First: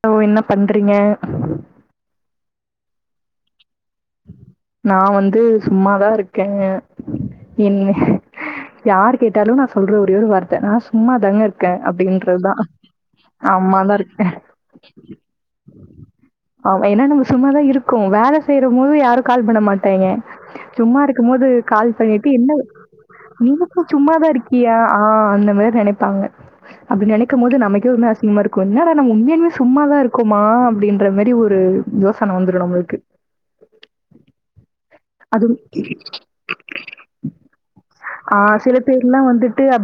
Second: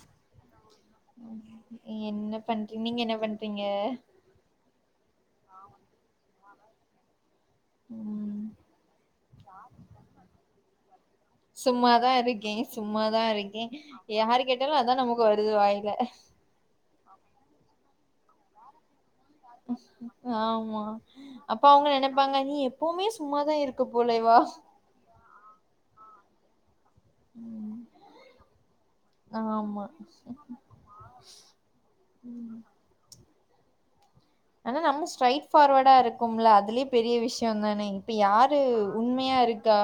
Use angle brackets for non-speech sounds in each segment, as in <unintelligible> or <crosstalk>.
Hello என்ன பண்றீங்க என்ன பண்றீ நீங்க என்ன பண்றீங்க நா வந்து சும்மாதா இருக்கே என் ம் யார் கேட்டாலு நா சொல்ற ஒரே ஒரு வார்த்த நா சும்மாதாங்க இருக்கே சும்மாதா இருக்கே அப்டின்றதுதா சும்மாதா இருக்கே ஆமாதா இருக்கே யாரு கேட்டாலு அதா நமக்கு வருது வாய்ல ஆமா ஏன்னா நம்ம சும்மாதா இருக்கோ வேல செய்யிற போது யாருக்கு கால் பண்ண மாட்டாங்க ஆமா சும்மா இருக்கு போது அப்ப அவங்க கால் பண்ணிட்டு நெனைப்பாங்க நீ என்ன எப்பவுமே சும்மாதா இருக்க நீங்க சும்மாதா போலவா இருக்கியா ஆ அந்த மாரி நெனைப்பாங்க அப்டி நெனைக்கு போது ம் நமக்கே ஒருமே அசிங்கமா என்னடா நம்ம உண்மையிலே ஆமா சும்மாதா இருக்கோமா அப்டின்றமாதி ஒரு யோசன ம். வந்துடு நம்மளுக்கு அனா நம்ம ஸ்ட்ரைட் அதும் ஃபார்வர்டா இருக்கும்ல அதுலய பெரிய விஷயம் தானே இப்ப ஆ யாரு உண்மையா இருக்கா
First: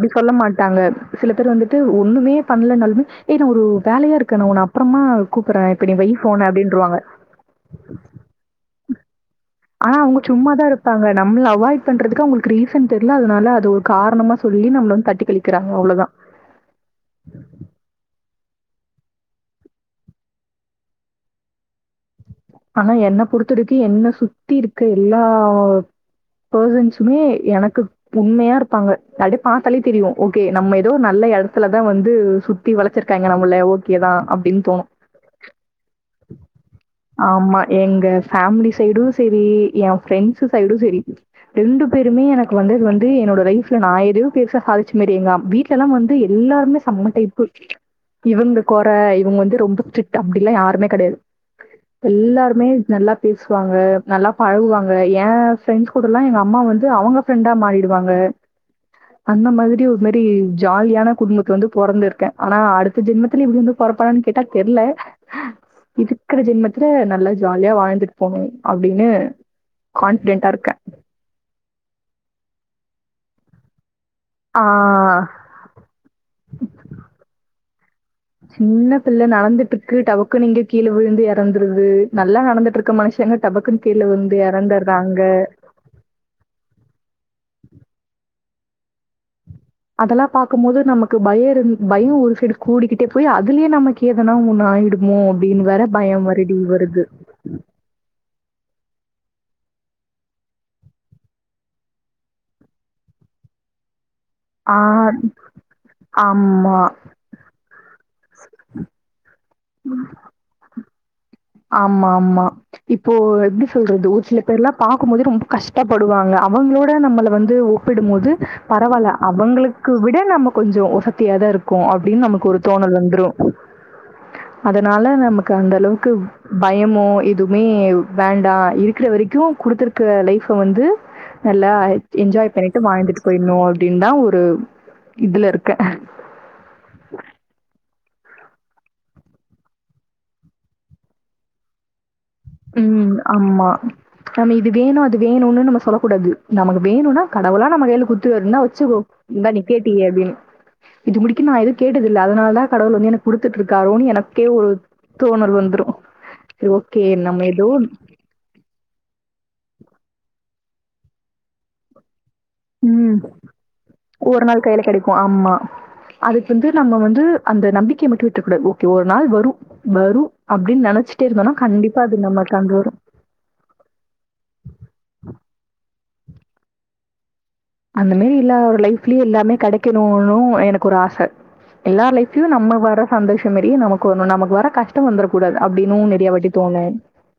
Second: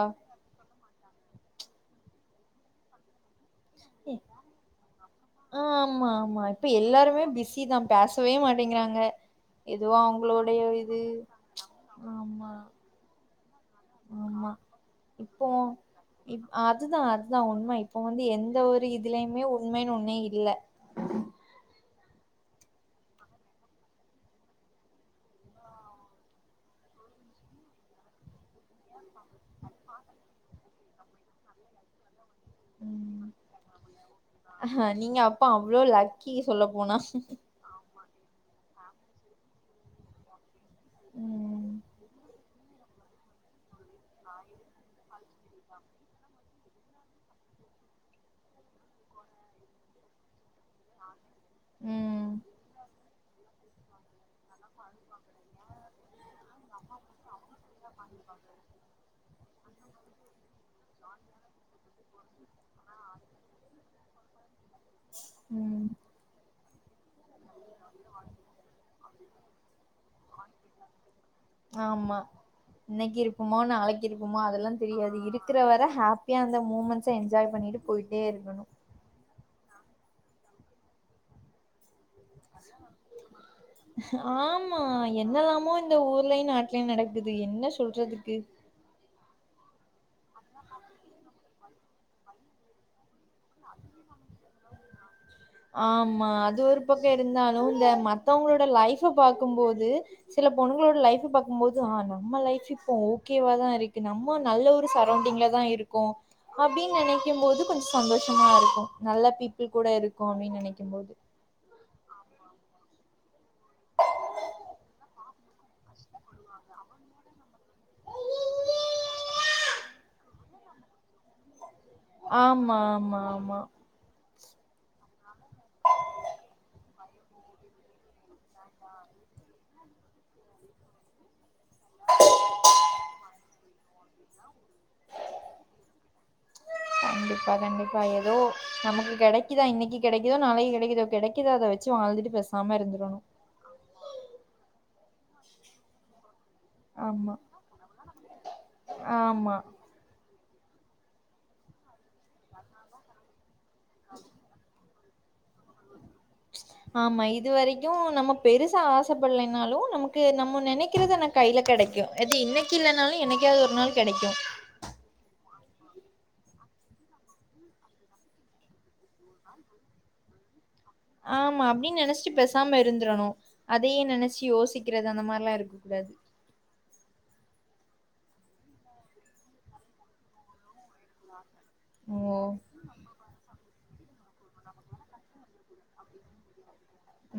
தாங்க சில பேர் வந்துட்டு ஒண்ணுமே பண்ணலனாலுமே ஏன் ஒரு ஏ, வேலையா இருக்கானு அப்புறமா கூப்பிறே இப்ப நீ வய் ஃபோன் அப்டின்ற்வாங்க இப்பயு பிசிதா பேசவே மாட்டேங்கிறாங்க எதுவோ ஆனா அவங்க அவங்களுடைய சும்மாதா இது இருப்பாங்க நம்மள அவாய்ட் பண்றதுக்கு ஆமா அவங்களுக்கு ரீசன் தெர்ல அதனால அது ஒரு காரணமா ஆமா சொல்லி நம்மள தட்டி இப்போ கழிக்ராங்க அவ்ளோதா இப் அதுதா அதுதா உண்மை இப்போ வந்து எந்த ஒரு இதுலயுமே உண்மைன்னு ஒன்னே இல்ல ஆனா என்ன பொருத்துவரைக்கு என்ன சுத்தி இருக்கு எல்லா பர்சன்ஸுமே எனக்கு உண்மையா இருப்பாங்க அப்டி பார்த்தாலே தெரியு ஓகே நம்ம இத் ஏதோ நல்ல எடத்துலதா வந்து சுத்தி ம் வளைச்சிருக்காங்க நம்மள ஓகேதா அப்டின்னு தோணு அப்போ அவ்லோ லேக் கீ சொல்ல போனா ஆமா எங்க ஃபேமிலி சைடு சேரி எ ஃரெண்ட்ஸ் சைடு சேரி ம் ரெண்டு பேருமே எனக் வந்து வந்து என்னோட லைஃப்ல நா எதயோ பெருசா சாதிச்ச மாரி எங்க வீட்ல எல்லா வந்து எல்லாருமே செம்ம டைப்பு இவங்க கொற இவங்க வந்து ரொம்ப ஸ்டரிக்ட் அப்டில்லா யாருமே கிடையாது ம் எல்லாருமே நல்லா பேசுவாங்க நல்லா பழகுவாங்க எ ஃப்ரெண்ட்ஸ் கூட எல்லா எங்க அம்மா வந்து அவங்க ஃப்ரெண்டா மாறிடுவாங்க அந்த மாரி ஒரு மாரி ஜாலியான குடும்பத்துல வந்து பொறந்துருக்கே ஆனா அடுத்த ஜென்மத்துல இப்டி வந்து பொறப்பனானு கேட்டா தெர்ல ம் இருக்குற ஜென்மத்து த்துல நல்லா ஜாலியா வாழ்ந்துட்டு போனு அப்டின்னு கான்ஃபிடென்டா இருக்கே ஆமா இன்னைக்கு இருப்பமோ நாளைக்கு இருப்பமோ ஆ அதெல்லா தெரியாது இருக்கு இருக்கிற வர ஹாப்பியா அந்த மூமெண்ட்ஸ என்ஜாய் பண்ணிட்டு போயிட்டே இருக்கணு சின்ன பிள்ள நடந்துட்டு இருக்கு டவுக்கு இங்க கீழ விழுந்து எறந்துருது நல்லா நடந்துட்டு இருக்க மனுஷங்க டபக்குனு கீழ வந்து எறந்துடுறாங்க அந்த ஊர்லயு நாட்டுலயு நடக்குது என்ன சொல்றதுக்கு அதெல்லா பார்க்கு போது நமக்கு பயோ இரு பயோ ஒரு சைடு கூடிக்கிட் ட்டே போய் அதுலயே நமக்கு எதனா ஒன்னு ஆயிடுமோ அப்டின்னு வேற பயோ மருடி வருது இருந்தாலு இந்த மத்தவங்களோட லைஃப்ப பார்க்கும்போது சில பொண்ணுங்களோட லைஃப் பார்க்குபோது நம்ம லைஃப் இப்போ ஓகேவா தா இருக்கு நம்ம நல்ல ஆ ஒரு சரவுண்டிங்ல தா இருக்கோ ஆமா. அப்டின்னு நினைக்கு போது கொஞ்சோ சந்தோஷ மா இருக்கு நல்ல பீப்பிள் கூட இருக்கோ அப்டின்னு நெனைக்கும்போது ஆமா ஆமா இப்போ எப்டி சொல்றது ஒரு சில பேர் எல்லா பாக்கும் போது ரொம்ப கஷ் டப்படுவாங்க அவங்களோட நம்மள வந்து ஒ ப்பிடும்போது பரவால்ல அவங்களுக்கு விட நம்ம கொஞ்சோ ஒச தியாதா இருக்கு அப்டின்னு நமக்கு ஒரு ஆமா தோணல் ஆமா வந்துடு ஆமா அதனால நமக்கு அந்த அளவுக்கு பயமோ எதுவுமே வேண்டா இருக்குற வரைக்கு குடுத்துரு க லைஃப வந்து நல்லா என்ஜாய் பண்ணிட்டு வாழ்ந்துட்டு போயிருணு அப்டின்தா ஒரு இதுல இருக்க கண்டிப்பா கண்டிப்பா ஏதோ நமக்கு கெடைக்குதா இன்னைக்கு கெடைக்குதோ நாளைக்கு கெடைக்குதோ கெடைக்குறத வெச்சு வாழ்ந்துட்டு பேச் சாம இருந்துரணு ஆம்மா நம்ம இது வேணு அது வேணுனு நம்ம சொல்லக்கூடாது நமக்கு வேணுனா ஆமா கடவுளா நம்ம கையில குத்து இந்தா வெச்சுக்கோ இந்த ஆமா நீ கே ட்டியே அப்டின்னு இது முடிக்கு நா எது கேட்டதில்ல அதனால தா கடவுள் வந்து எனக்கு குடுத்துட்ருக்காரோன்னு எனக்கே ஒரு தோனல் வந்தரு ஓகே ஆமா. நம்ம ஏதோ இதுவரைக்கும் நம்ம பெருசா ஆசப்படலைனாலு நமக்கு நம்ம நெனக்கிறது ஆனா கையில கெடைக்கு அது இன்னை கி ம். இல்லனாலு என்னைக்காது ஒரு நாள் கெடைக்கு கு ஆமா அதுக்கு வந்து நம்ம வந்து அந்த நம்பிக்கைய மட்டு விட்ற கூடாது ஓகே ஒரு நாள் வரு வரு அப்டின் நென ஆமா அப்டின்னு நெனச்சிட்டு பேசாம இருந்துரணு அதையே நெனச்சி யோசிக்கிறது அந்த மாரில்லா இருக்கக் கூடாது அந்த மாரி இல்லா ஒரு லைஃப்லயு எல்லாமே கெடைக்கணுனு எனக் கொரு ஆச எல்லார் ஓ! லைஃப்லயு நம்ம வர சந்தோஷ மாரியே நமக்கு வர்னு நமக்கு வர கஷ்ட வந்துரக் கூடாது அப்டின்னு நெறையா வாட்டி தோணு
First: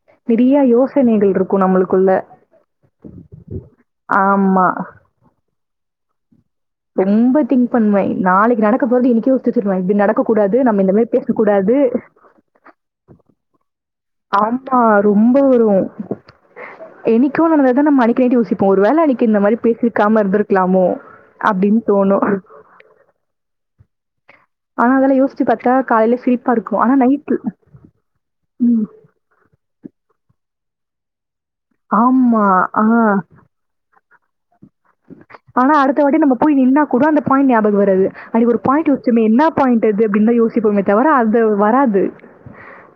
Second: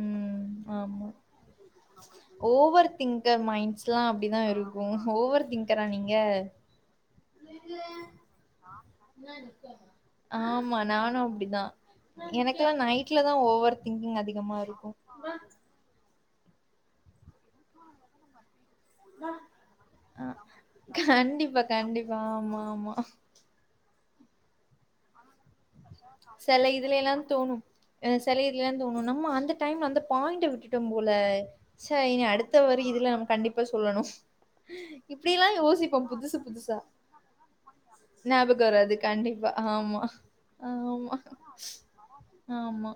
ம். நிறைய ஆமா. யோசனைகள் ருக்கு நம்மளுக்குள்ள ஓவர் திங்கர் மைண்ட்ஸ்லாம் அப்படிதான் ஆமா இருக்கும். ஓவர் திங்கரா நீங்க ரொம்ப திங்க் பண்வே நாளைக்கு நடக்க போறது இன்னிக்கே யோச்சிவெச்சுருவெ இப்டி நடக்கக் கூடாது நம்ம இந்த மாரி பேசக் கூடாது எனக்கெல்லா நைட்ல தா ஓவர் திங்கிங் அதிகமா ஆமா இருக்கு ரொம்ப வரு என்னிக்கோ நடந்தத நம்ம அன்னைக்கு நைட்டு யோசிப்போ ஒரு வேல அன்னைக்கு இந்த மாரி பேசி ம அ இருந்ருக்கலாமோ கண்டிப்பா, அப்டின்னு தோணு கண்டிப்பா. ஆமா, ஆமா. ஆனா அதெல்லா யோச் சிச்சி பாத்தா காலைல சிரிப்பா செல இருக்கு ஆனா இதுல எல்லா நைட்டு ம் ம்மா அந்த டைம் அந்த பாயிண்ட விட்டுட்டோ போல ச இனி ஆமா. அடுத்த வர ஆ. இதுல நம்ம கண்டிப் பா சொல்லணு இப்டிலா ஆனா யோசிப்போ அடுத்த வாட்டி நம்ம புதுசு போய் புதுசா நின்னா கூட அந்த பாயிண்ட் ஞாபக வராது அன்னைக்கு ஒரு ஞாபகோ பாயிண்ட் வராது வி ச்சமே என்னா கண்டிப்பா பாயிண்ட் ஆமா அது அப்டின்னு தா யோசிப்போமே தவிர ஆமா அது வராது ஆமா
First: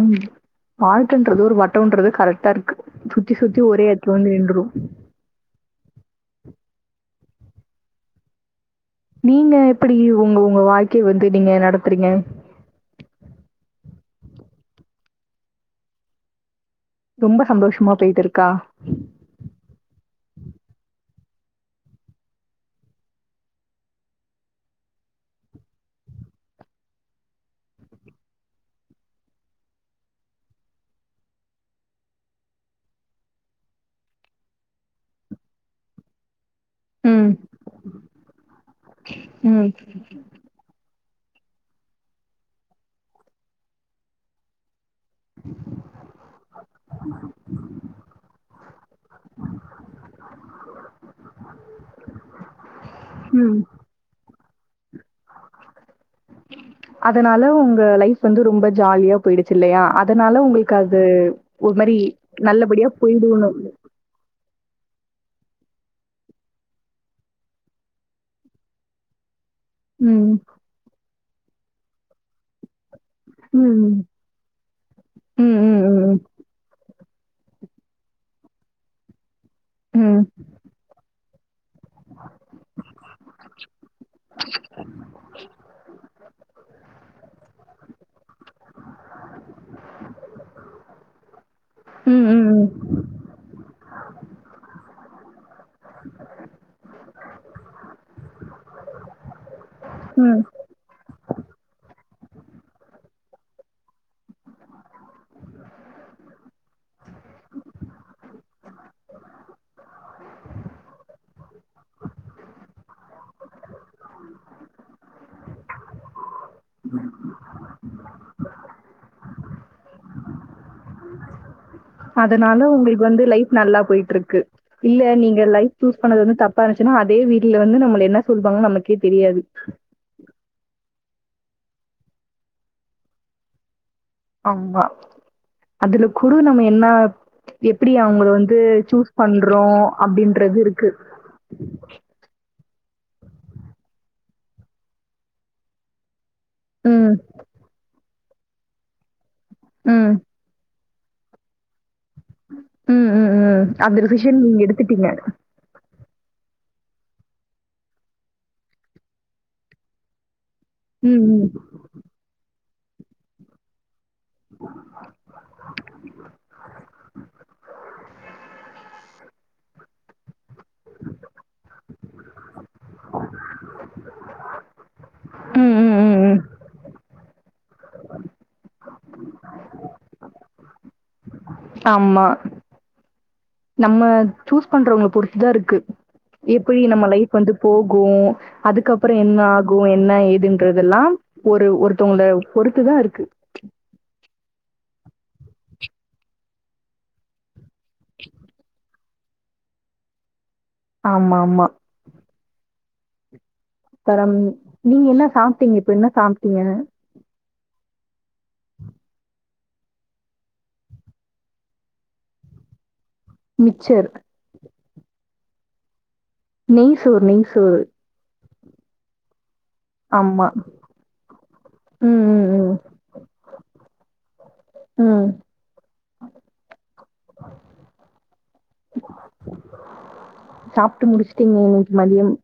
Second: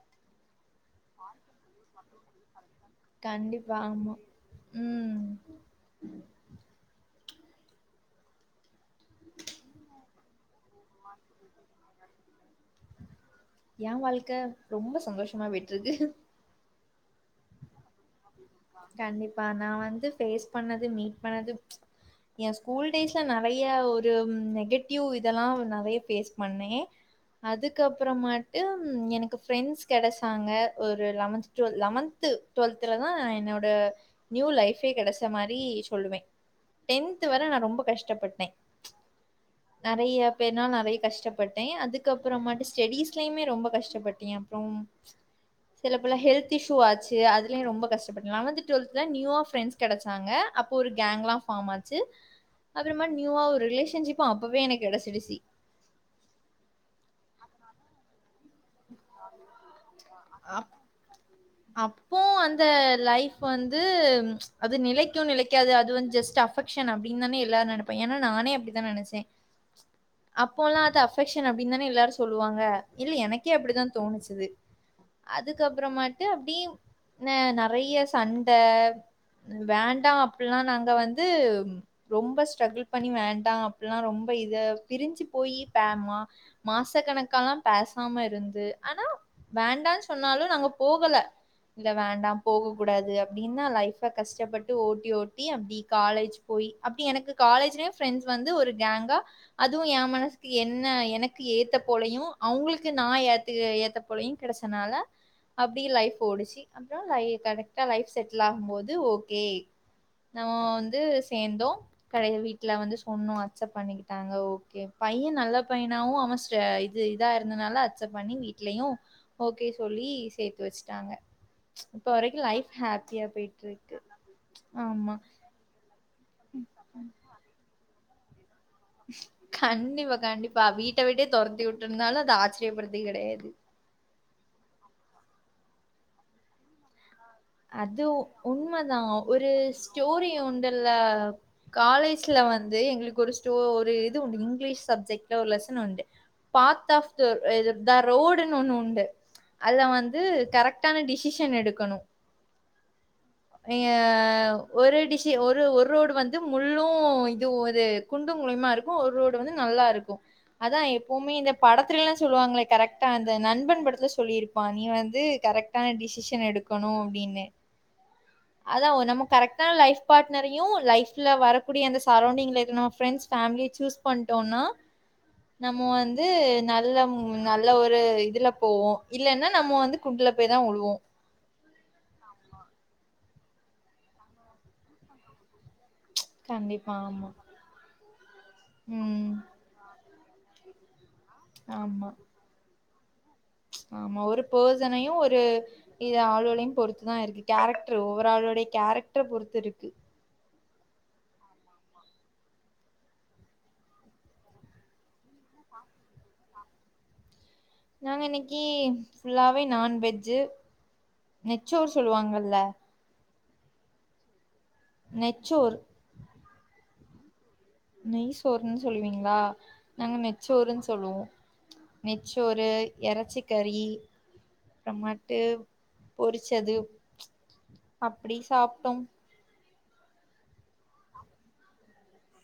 ம் வாழ்க்கன்றது ஒரு வட்டோன்றது கரெக்டா இருக்கு சுத்தி சுத்தி கண்டிப்பா ஒரே ஆமா எடத்துல வந்து நின்று ம் நீங்க எப்டி ஒங்க ஒங்க வாழ்க்கைய வந்து நீங்க நடத்துறீங்க ஏ வாழ்க்க ரொம்ப சந்தோஷமா போய்ட்ருக்கு ரொம்ப சந்தோஷமா போயிட்டுருக்கா கண்டிப்பா நா வந்து ஃபேஸ் பண்ணது மீட் பண்ணது எ ஸ்கூல் டேஸ்ல நறையா ஒரு நெகட்டிவ் இதெல்லா நறையா ஃபேஸ் பண்ணே அதுக்கப்புறமாட்டு எனக்கு ஃப்ரெண்ட்ஸ் கெடச்சாங்க ஒரு லெவன் டுவல் லெவன்த்து டுவெல் த்துல தா என்னோட நியூ லைஃபே கெடச்ச மாரி சொல்லுவே டென்த்து ம். வர நா ரொம்ப கஷ்டப்பட்டே ம். நெறைய அப்பய்னா நா நெறைய கஷ்டப்பட்டே அதுக்கப்ற மாட்டு ஸ்டடிஸ்லயுமே ரொம்ப கஷ்டப்பட்டே அப்றோம் சில பல ஹெல்த் இஸ்யு ஆச்சு அது லயு ரொம்ப கஷ்டப்பட்டே லெவன்த்து டுவல்த்துல நியூவா ஃப்ரண்ட்ஸ் கெடச்சாங்க அப்போ ஒரு கேங்லா ஃபாம் ஆச்சு அப்றமா நியூவா ம். ஒரு ரிலேஷன்ஷிப்பும் அப்பவே எனக்கு கெடச்சிடுச்சி அதனால உங்க லைஃப் வந்து ரொம்ப ஜாலியா போயிடுச்சு இல்லையா அதனால அப் உங்களுக்கு அது து அப்போ அந்த லைஃப் வந்து அது நிலைக்கு நிலைக்காது அது வந்து ஜஸ்ட் அஃபக்ஷன் அப்டின்னு தானே எல்லாரு நெனப்போ ஏன்னா நானே அப்டிதா நெனச்சே ம். அப்பல்லா அது அஃபெக்ஷன் அப்டின்னு தானே எல்லாரு சொல்வாங்க இல்ல எனக்கே அப்டித்தா ம். தோணுச்சுது ம். ம். அதுக்கப்றமாட் ம். அப்டியெ நெறைய சண்ட வேண்டா ம். அப்புல்லா நாங்க வந் து ரொம்ப ஸ்ட்ரகுள் பண்ணி வேண்டா அப்பல்லா ரொம்ப இது பிரிஞ்சு போயி பேமா மாச கணக்கல்லா பேசாம இருந்து ஆனா வேண்டான் சொன்னாலு நாங்க போகல இல்ல ம். ம். வேண்டா ம். போக கூடாது அப்டின்னா லைஃப கஷ்டப்பட்டு ஓட்டி ஓட்டி அப்டி காலேஜ் போய் அப்டி எனக்கு காலேஜ்லயு ஃபிரெண்ட்ஸ் வந்து ஒரு கேங்கா அதுவு ஏ ம். மனசுக்கு என்ன என்ன எனக்கு ஏத்த போலயு அவங்களுக்கு நா ஏத்து ஏத்த போலயு கிடச்சனால அப்டியெ லைஃப் ஓடுச்சு அப்றோ கரெட்டா லைஃப் செட்டில் ஆகும்போது ஓகே நா வந்து சேந்தோ கடைய வீட்ல வந்து சொன்னோ அக்சப்ட் பண்ணிக்கிட்டாங்க ஓகே பையன் நல்ல பையனாவு அவ இது இதா இருந்தனால அக்சப்ட் பண்ணி வீட்லயு ஓகே சொல்லி சேத்து வச்சுட்டாங்க இப்ப வரைக்கும் அதனால லைஃப் உங்ளுக்கு வந்து ஹாப்பியா லைஃப் போயிட்டு நல்லா இருக்கு போய்ட்ருக்கு இல்ல ஆமா நீங்க லைஃப் சூஸ் பண்ணது வந்து தப்பா இருந்துச்சுன்னா அதே வீட்ல வந்து நம்மள என்ன சொல்வாங்க நமக்கு கண்டிப்பா கண்டிப்பா வீட்ட விட்டே தொரத்தி விட்ருந்தாலு அத ஆச்ரியப்படுத்தி கெடையாது அம்மா அதுல குழு நம்ம என்ன எப்படி அது அவங்கள வந்து உண்மதா சூஸ் ஒரு பண்றோம் ஸ்டோரி அப்படின்றது உண்டல்ல இருக்கு. காலே ஜ்ல வந்து எங்களுக்கு ஒரு ஸ்டோ ஒரு இது உண்டு இங்கிலீஷ் சப்ஜெக்ட்ல ஒரு லெசன் உண்டு பார்த் ஆஃப் ம். த த ரோடுன்னு ஒண்ணு உண்டு அதுல ம். வந்து கரெக்ட் டான டிசிஷன் எடுக்கனு ம். ம். ம். ஏ அந்த டிசிஷன் நீங்க ஒரே எடுத்துட்டீங்க. டிஸ்யு ஒரு ஒரு ஒரு ரோடு வந்து முள்ளு இது ஒரு குண்டு குழியுமா ருக்கு ஒரு ரோடு வந்து நல்லா ருக்கு அதா ம். எப்பவுமே ம். இந்த படத்துலல்லா சொல்லுவாங்ளே கரெக்டா அந்த நண்பன் படத்துல சொல்லியிருப்பா நீ வந்து கரெக்டான டிசிஷன் எடுக்கணு அப்டின்னு அதா நம்ம கரெக்டான லைஃப் பாட்னரையு லைஃப்ல வரக்கூடிய அந்த சரௌண்டிங்ல இரு நம்ம ஃபரெண்ட்ஸ் ஃபேமிலி சூஸ் பண்டோனா ம் நம்ம ம் ம் வந்து ம். நல்ல நல்ல ஒரு இதுல போவோ இல்லனா நம்ம வந்து குண்ட்ல போய் தா உழுவோ ஆமா நம்ம சூஸ் பண்றவங்கள பொருத்துதா ருக்கு எப்டி கண்டிப்பா நம்ம ஆமா. லைஃப் வந்து போகு அதுக்கப்ற ம். என்ன கு என்ன ஏதுன்றதல்லா ஒரு ஆமா. ஒருத்தவங்கள பொறுத்துதா இருக்கு ஆமா ஒரு பார்ஜனையு ஒரு ஆளுகளையு பொறுத்துதா இருக்கு கேரக்ட்ரு ஓவராளுடைய கேரக்டர பொறுத்து இருக்கு ஆமாமா அப்பறம் நீங்க என்ன சாப்ட்டீங்க இப்ப என்ன சாப்ட்டீங்க நாங்க இன்னைக்கு ஃபுல்லாவே நான்வெஜ்ஜு நெச்சோர் சொல்வாங்கல்ல மிச்சர் நெச்சோரு நெய்சோர் நெய்சோறு நெய் சோர்ன் சொல்வீங்ளா நாங்க ஆமா. நெச்சோருன் சொல்லுவோ ம் நெச்சோறு ம் ம். எறச்சிக்கறி ம். அப்புறமட்டு பொரிச்சது அப்டி சாப்ட்டோம் சாப்ட்டு முடிச்சிட்டீங்க இன்னைக்கு மதியம்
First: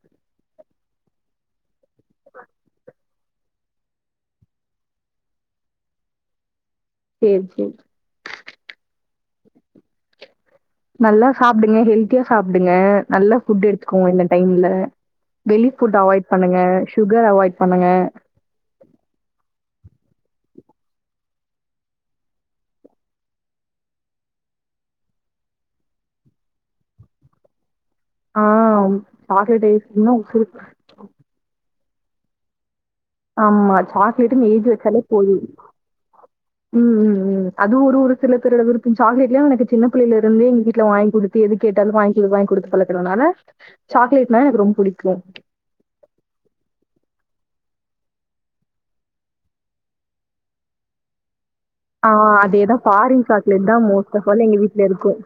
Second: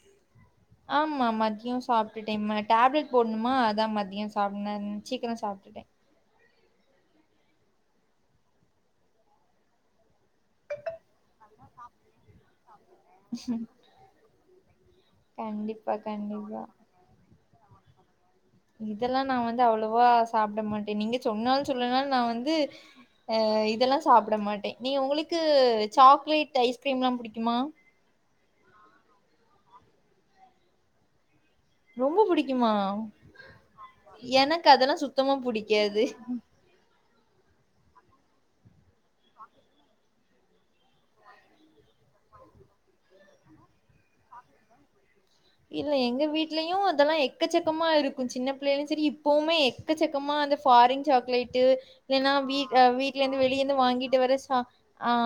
ஆமா மதியோ சாப்ட்டுட்டே ம டேப்லட் போட்ணுமா அதா மதியோ சாப்ட்னன் சீக்ரோ சாப்ட்டுட்டே சேர் சேர் நல்லா சாப்பிடுங்க ஹெல்த்தியா சாப்பிடுங்க நல்லா ஃபுட்டு எடுத்துக்கோ இந்த டைம்ல வெளி கண்டிப்பா ஃபுட் அவாய்ட் பண்ணுங்க கண்டிப்பா சுகர் அவாய்ட் பண்ணுங்க இதெல்லா நா வந்து அவ்ளவா சாப்ட மாட்டே நீங்க சொன்னாலு சொல்லைனாலு நா வந்து அ இதெல்லா சாப்பிட மாட்டே நீ உங்களுக்கு சாக்லேட் ஐஸ்கிரீம்ல்லா புடிக்குமா ஆ சாக்லேட் ஐஸ் க்ரீம்னா உசுரு ரொம்ப புடிக்குமா ஆமா சாக்லேட்டு ஏழ்தி எனக்கு அதெல்லா வெச்சாலே போது சுத்தமா புடிக்காது ம் ம் ம் அது ஒரு ஒரு சில <unintelligible> எழுதறக்கும் சாக்லேட்லியு எனக்கு சின்ன புள்ளைலருந்தே எங்க வீட்ல வாங்கி குடுத்து எது கேட்டாலு வாங்கி கு வாங்கி குடுத்து பழக்கறதுனால சாக்லேட்னா எனக்கு ரொம்ப புடிக்கு இல்ல எங்க வீட்லயு அதெல்லா எக்கச்சக்கமா இருக்கு சின்ன பிள்ளைலியு சரி இப்பவுமே எக்கச்சக்கமா அந்த ஃபாரின் சாக்லேட்டு ஆ இல்லனா அதே வீட்ல தான் அ ஃபாரின் வீட்லருந்து வெளிய சாக்லேட் இருந்து தான் மோஸ்ட் வாங்கிட்டு ஆஃப் வர ஆல் ச எங்க வீட்ல ஆ இருக்கும்.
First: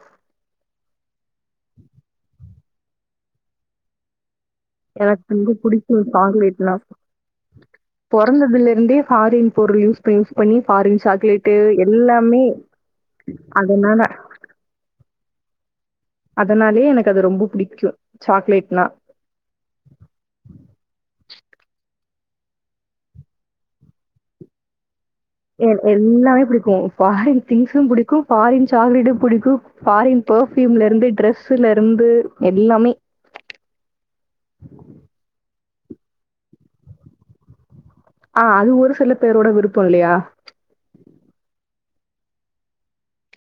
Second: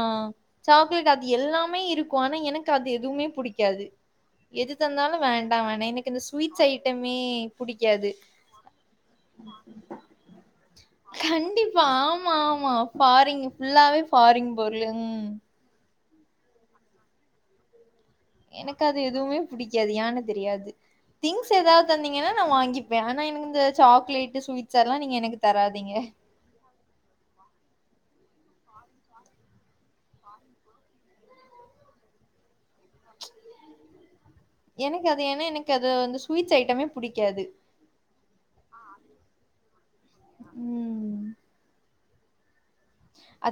சாக்லேட் அது எல்லாமே இருக்கு ஆனா எனக்கு அது எதுமே பிடிக்காது எது எது தந்தாலு எனக்கு வந்து வேண்டா வேண் பிடிக்கும் எனக்கு இந்த ஸ்வீட்ஸ் சாக்லேட்னா. ஐட்டமே புடிக்காது பொறந்ததுலருந்தே ஃபாரின் பொருள் யூஸ் பண்ணி யூஸ் பண்ணி ஃபாரின் சாக்லேட்டு கண்டிப்பா ஆமா எல்லாமே ஆமா ஃபாரின் நீங் ஃபுல்லாவே அதனால ஃபாரின் பொருளுங் அதனாலேயே எனக்கது ரொம்ப புடிக்கு எனக்கு அது எதுவ்மே புடிக்காது ஏனு தெரியாது திங்ஸ் எதாவ்து தந்தீங்கன்னா நா வாங்கிப்பே ஆனா எனக்கு இந்த சாக்லேட்டு ஸ்வீட்ஸெல்லா நீங்க எனக்கு எ தராதீங்க. எல்லாமே புடிக்கு ஃபாரின் திங்க்ஸு புடிக்கு ஃபாரின் சாக்லேட்டு புடிக்கு ஃபாரின் பெர்ஃயூம்லருந்து ட்ரெஸ்ல இருந்து எல்லாமே எனக்கு அது ஏனா எனக்கு அது வந்து ஸ்வீட்ஸ் ஐட்டமே புடிக்காது ஆ அது ஒரு சில பேரோட விருப்போ இல்லயா அ